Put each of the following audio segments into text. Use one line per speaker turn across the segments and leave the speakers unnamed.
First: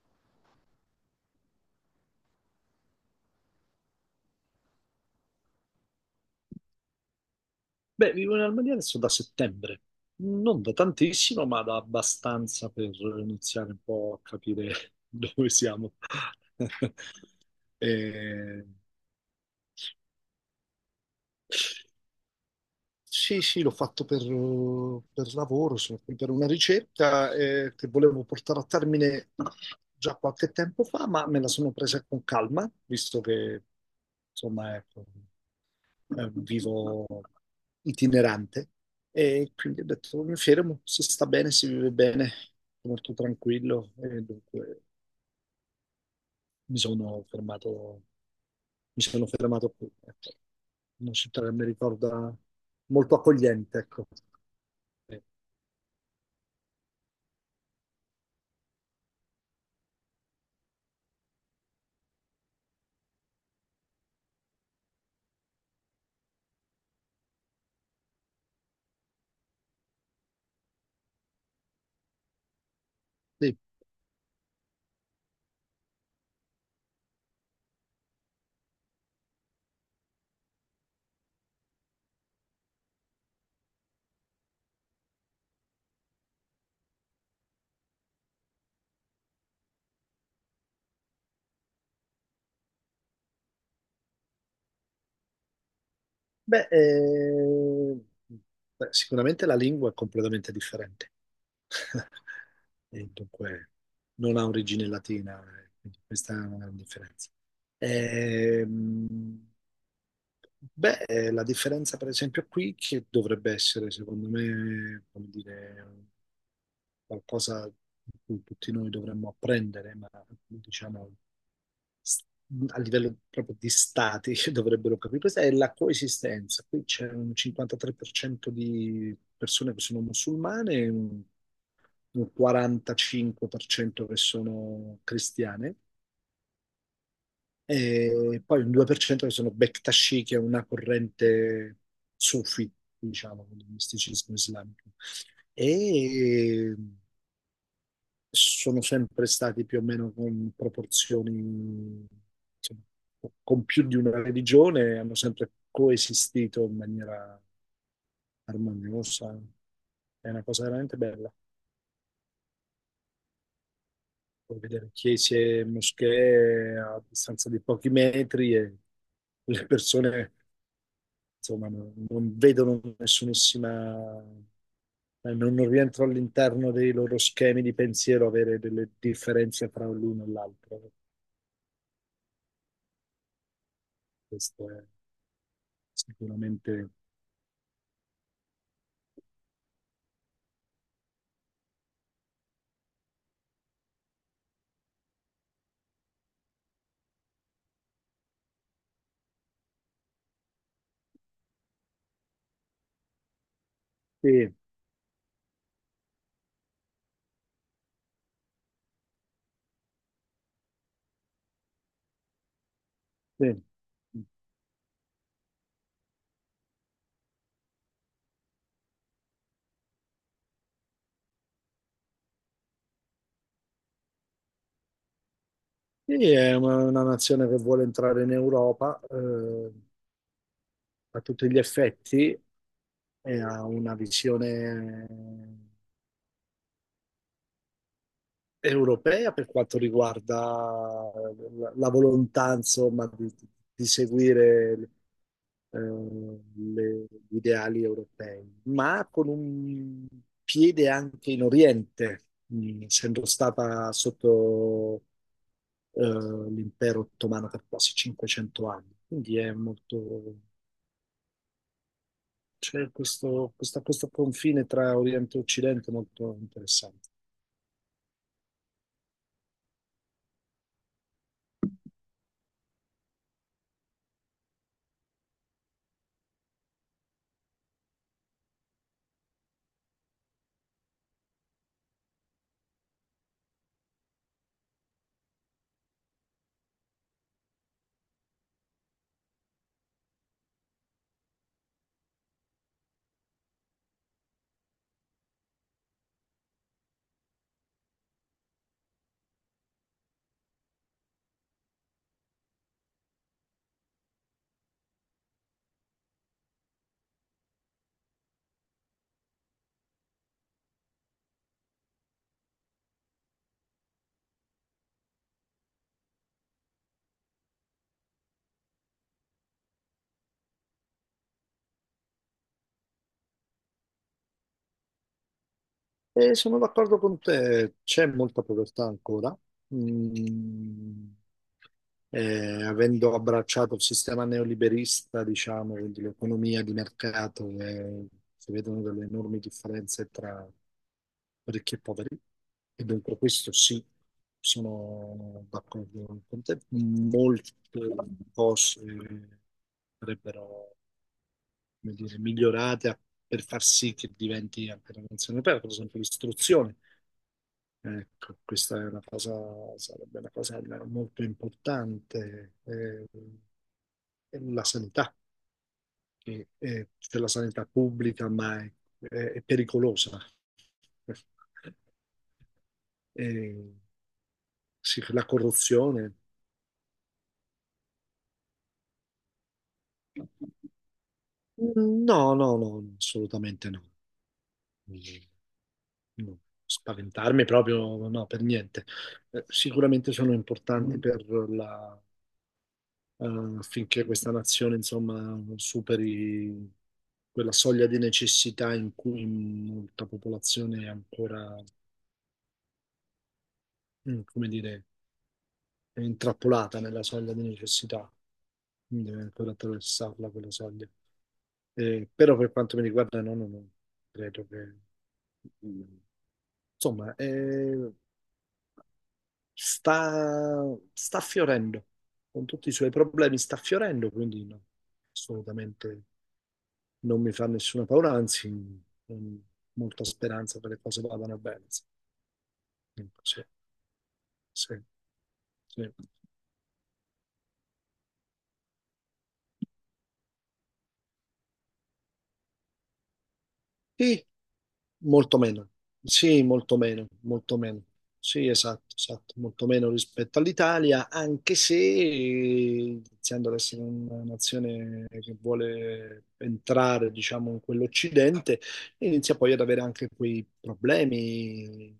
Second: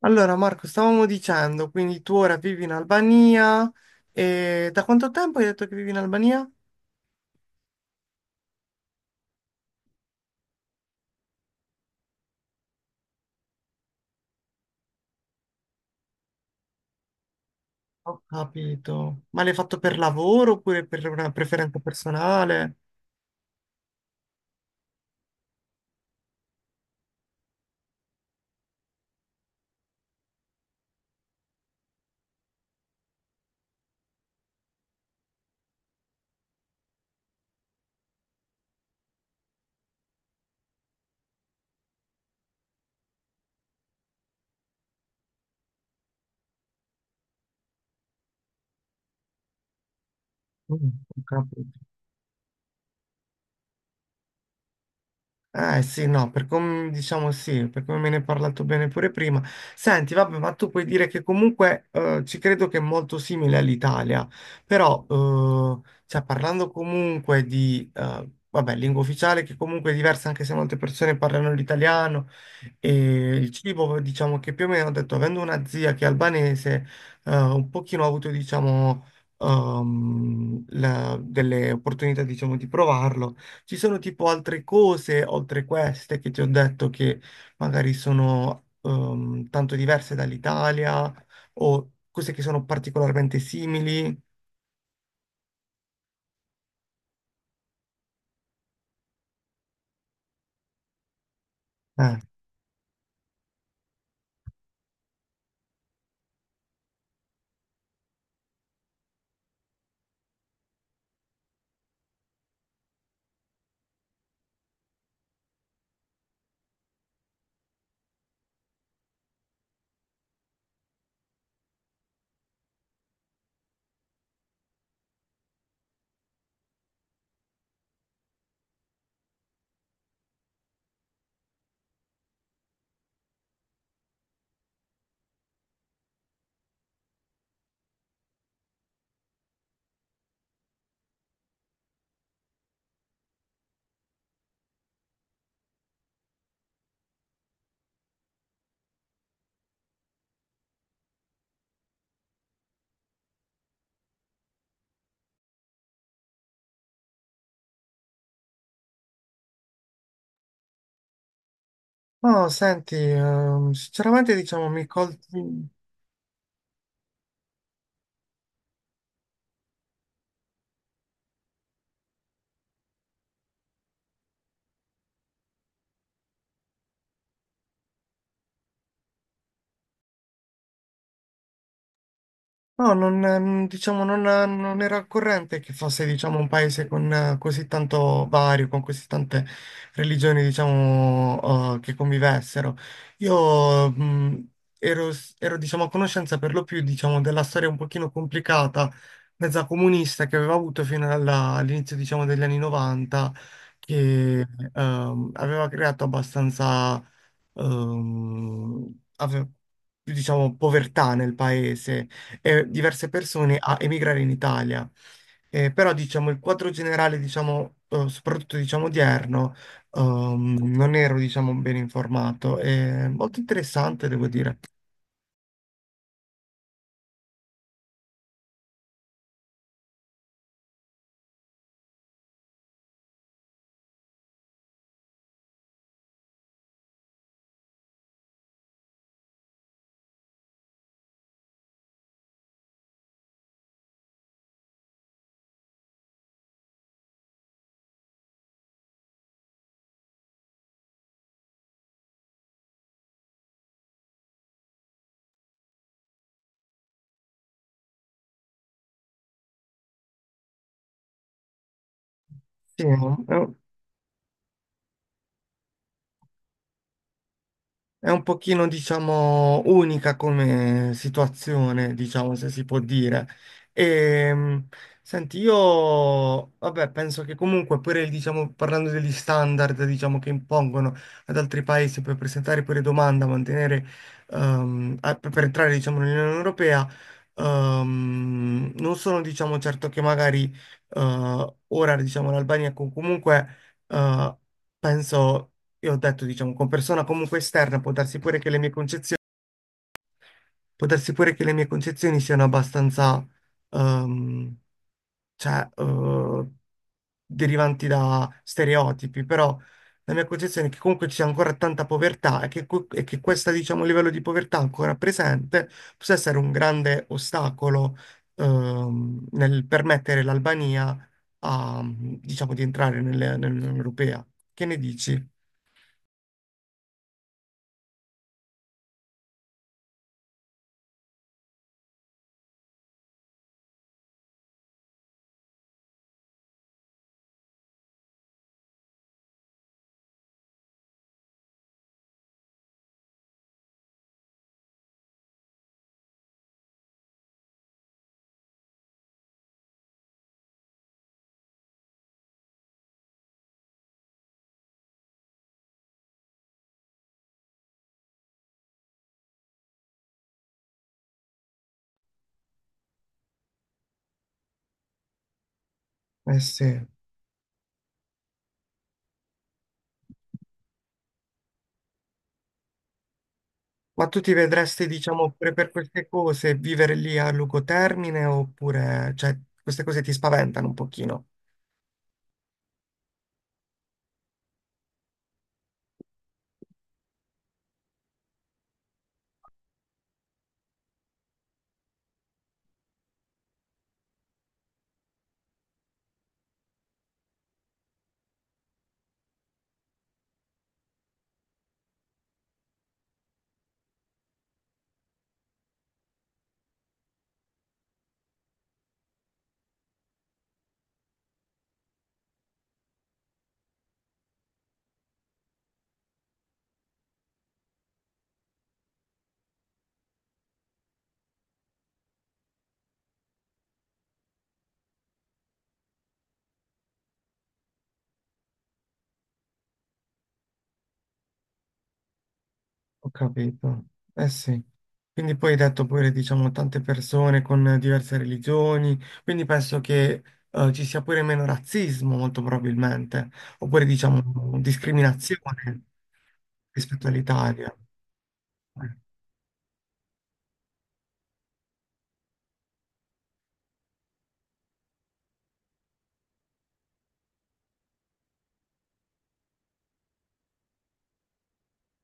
Allora, Marco, stavamo dicendo, quindi tu ora vivi in Albania e da quanto tempo hai detto che vivi in Albania?
Beh, vivo in Albania adesso da settembre, non da tantissimo, ma da abbastanza per iniziare un po' a capire dove siamo.
Ho
Eh,
capito. Ma l'hai fatto per lavoro oppure per una preferenza personale?
sì, sì, l'ho fatto per lavoro, sono qui per una ricerca che volevo portare a termine già qualche tempo fa, ma me la sono presa con calma, visto che, insomma, ecco. Vivo itinerante e quindi ho detto mi fermo, si sta bene, si vive bene, molto tranquillo e dunque mi sono fermato, mi sono fermato qui. Ecco.
Mm,
Una
ho
città che mi
capito.
ricorda molto accogliente, ecco. Eh,
Eh sì, no, per come diciamo sì, per come me ne hai parlato bene pure prima. Senti, vabbè, ma tu puoi dire che comunque ci credo che è molto simile all'Italia, però cioè, parlando comunque di, vabbè, lingua ufficiale che comunque è diversa anche se molte persone parlano l'italiano e il
sì.
cibo, diciamo che più o meno ho detto, avendo una zia che è albanese, un pochino ho avuto, diciamo, delle opportunità, diciamo, di provarlo. Ci sono tipo altre cose, oltre queste, che ti ho detto che magari sono tanto diverse dall'Italia o cose che sono particolarmente simili.
Beh, eh, Beh, sicuramente la lingua è completamente differente.
Eh.
E dunque non ha origine latina, quindi questa è una grande differenza. Ehm, Beh, la differenza per esempio qui, che dovrebbe essere secondo me, come dire, qualcosa di cui tutti noi dovremmo apprendere, ma diciamo s- a livello proprio di stati che dovrebbero capire, questa è la coesistenza. Qui c'è un 53% di persone che sono musulmane e un 45% che sono cristiane e poi un 2% che sono Bektashi, che è una corrente sufi, diciamo, del misticismo islamico. E sono sempre stati più o meno con proporzioni, insomma, con più di una religione, hanno sempre coesistito in maniera armoniosa. È una cosa veramente bella.
No, senti, sinceramente
Puoi
diciamo mi
vedere chiese e
colti...
moschee a distanza di pochi metri e le persone, insomma, non vedono nessunissima, non rientro all'interno dei loro schemi di pensiero avere delle differenze fra l'uno e l'altro.
No, non diciamo, non,
Questo
non
è
era al corrente che fosse, diciamo, un paese
sicuramente...
con così tanto vario, con così tante religioni, diciamo, che convivessero. Io, ero, ero, diciamo, a conoscenza per lo più, diciamo, della storia un pochino complicata, mezza comunista, che aveva avuto fino all'inizio, diciamo, degli anni 90, che,
Sì,
aveva creato abbastanza, ehm, ave- diciamo, povertà nel paese diverse persone
sì.
a emigrare in Italia. Però diciamo il quadro generale, diciamo, soprattutto diciamo odierno, non ero diciamo ben informato. È molto interessante, devo dire.
Sì, è una nazione che vuole entrare in Europa, a tutti gli effetti e ha una visione europea per quanto riguarda la, la volontà, insomma, di seguire gli ideali europei, ma con un piede anche in Oriente, essendo stata sotto eh, l'impero ottomano per quasi 500 anni. Quindi è molto,
Sì,
c'è questo, questo confine tra Oriente e Occidente molto interessante.
è un pochino, diciamo, unica come situazione, diciamo, se si può dire. E, senti, io, vabbè, penso che comunque pure, diciamo, parlando degli standard, diciamo, che impongono ad altri paesi per presentare pure domanda, mantenere, per entrare, diciamo, nell'Unione Europea, non sono, diciamo, certo che magari, ora, diciamo, l'Albania comunque, eh, penso io ho detto, diciamo, con persona comunque esterna, può darsi pure che le mie concezioni, può darsi pure che le mie concezioni siano abbastanza, ehm, cioè, derivanti da stereotipi, però la mia concezione è che comunque c'è ancora tanta povertà e che, e che questo, diciamo, livello di povertà ancora presente possa essere un grande ostacolo, nel permettere l'Albania a, diciamo, di entrare nell'Unione Europea. Che ne dici?
E sono d'accordo con te, c'è molta povertà ancora. Mm, avendo abbracciato il sistema neoliberista, diciamo, quindi l'economia di mercato, si vedono delle enormi differenze tra ricchi e poveri, e dunque questo sì, sono d'accordo con te. Molte cose sarebbero, come dire, migliorate per far sì che diventi anche una nazione aperta, per esempio l'istruzione. Ecco, questa è una cosa, sarebbe una cosa molto importante. La sanità,
Eh sì.
c'è la sanità pubblica, ma è, è pericolosa. Eh,
Ma tu ti vedresti,
sì, la
diciamo, pure per queste
corruzione?
cose, vivere lì a lungo termine oppure, cioè, queste cose ti spaventano un pochino?
No, no, no, assolutamente no. No. Spaventarmi proprio, no, per niente. Sicuramente sono importanti per la affinché questa nazione, insomma, superi quella soglia di necessità in cui molta popolazione è ancora, mm, come dire, è intrappolata nella soglia di necessità, quindi deve ancora attraversarla quella soglia. Però per quanto mi riguarda, no, no, no, credo che, mm, insomma, sta, sta fiorendo, con tutti i suoi problemi sta fiorendo, quindi no, assolutamente non mi fa nessuna paura, anzi, con molta speranza che le cose vadano bene.
Ho
Sì, sì,
capito. Eh sì.
sì.
Quindi poi hai detto pure, diciamo, tante persone con diverse religioni, quindi penso che ci sia pure meno razzismo, molto probabilmente, oppure,
E
diciamo,
molto meno,
discriminazione
sì, molto
rispetto
meno, molto
all'Italia.
meno. Sì, esatto, esatto, molto meno rispetto all'Italia, anche se iniziando ad essere una nazione che vuole entrare, diciamo, in quell'Occidente, inizia poi ad avere anche quei problemi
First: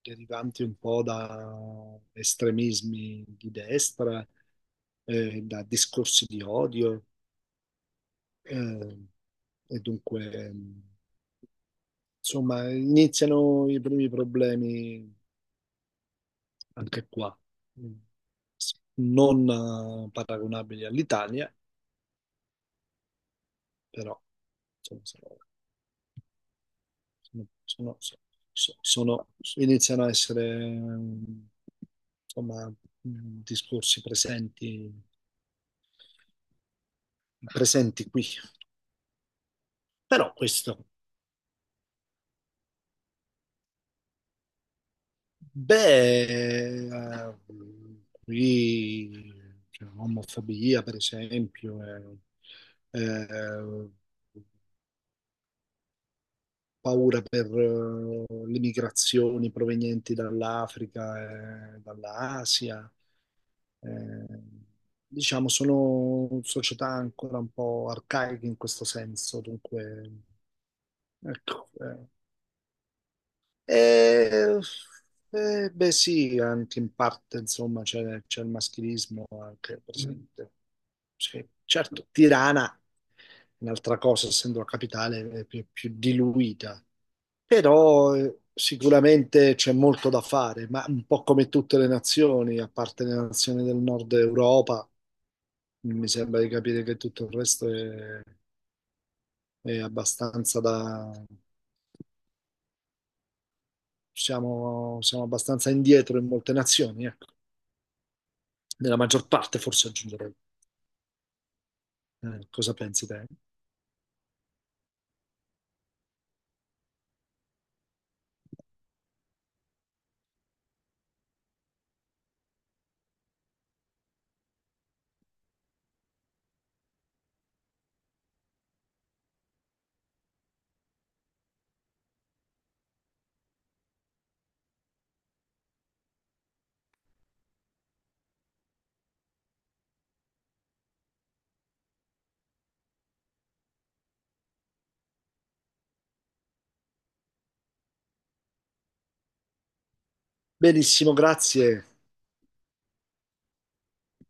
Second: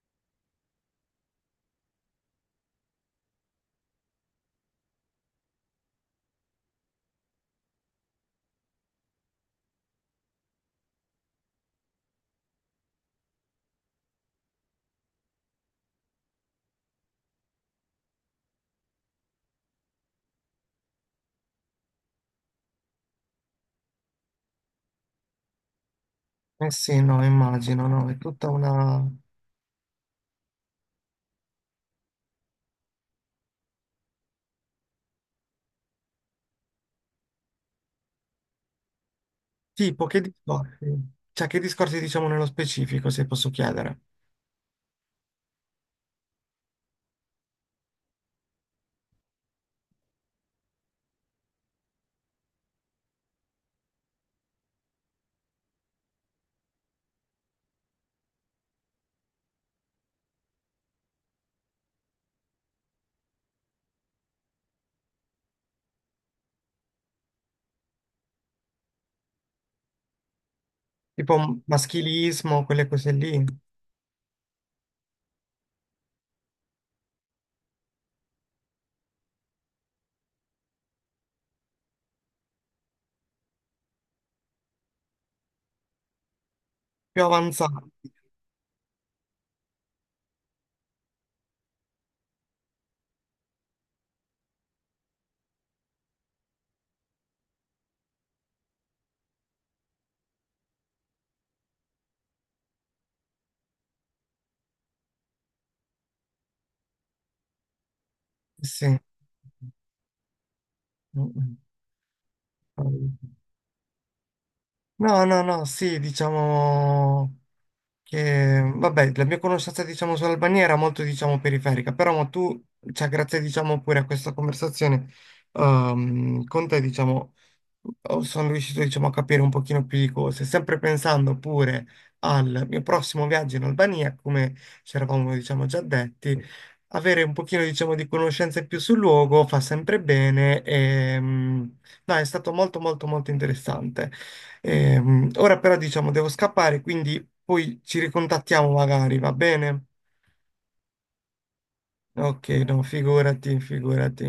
derivanti un po' da estremismi di destra, da discorsi di odio, eh, e dunque... Insomma, iniziano i primi problemi anche qua, non paragonabili all'Italia, però insomma, sono,
Eh sì, no,
sono-
immagino,
sono-
no, è tutta una...
sono, iniziano a essere mm, insomma, mm, discorsi presenti, presenti qui.
Tipo, che
Però questo,
discorsi? Cioè, che discorsi diciamo nello specifico, se posso chiedere?
beh, eh, qui c'è omofobia, per esempio, eh, eh, paura per le migrazioni provenienti dall'Africa e dall'Asia. Eh, diciamo, sono società ancora un po' arcaiche in questo senso, dunque,
Tipo
ecco. Eh.
maschilismo, quelle cose lì,
E, beh, sì, anche in parte, insomma, c'è il maschilismo anche presente. Sì, certo, Tirana, è un'altra cosa, essendo la capitale, è più diluita.
più avanzate.
Però sicuramente c'è molto da fare, ma un po' come tutte le nazioni, a parte le nazioni del nord Europa, mi sembra di capire che tutto il resto è abbastanza da... Siamo, siamo abbastanza indietro in molte nazioni, ecco.
Sì.
Nella maggior parte,
Mm,
forse aggiungerei.
mm.
Cosa pensi te?
No, no, no, sì, diciamo... Che, vabbè, la mia conoscenza, diciamo, sull'Albania era molto, diciamo, periferica, però ma tu, cioè, grazie, diciamo, pure a questa conversazione, con te, diciamo, oh, sono riuscito, diciamo, a capire un pochino più di cose, sempre pensando pure al mio prossimo viaggio in Albania, come ci eravamo, diciamo, già detti, avere un pochino, diciamo, di conoscenze più sul luogo fa sempre bene e, mm, no, è stato molto, molto, molto interessante. Ora però, diciamo, devo scappare, quindi... Poi ci ricontattiamo magari, va bene?
Benissimo, grazie.
Ok, no, figurati, figurati.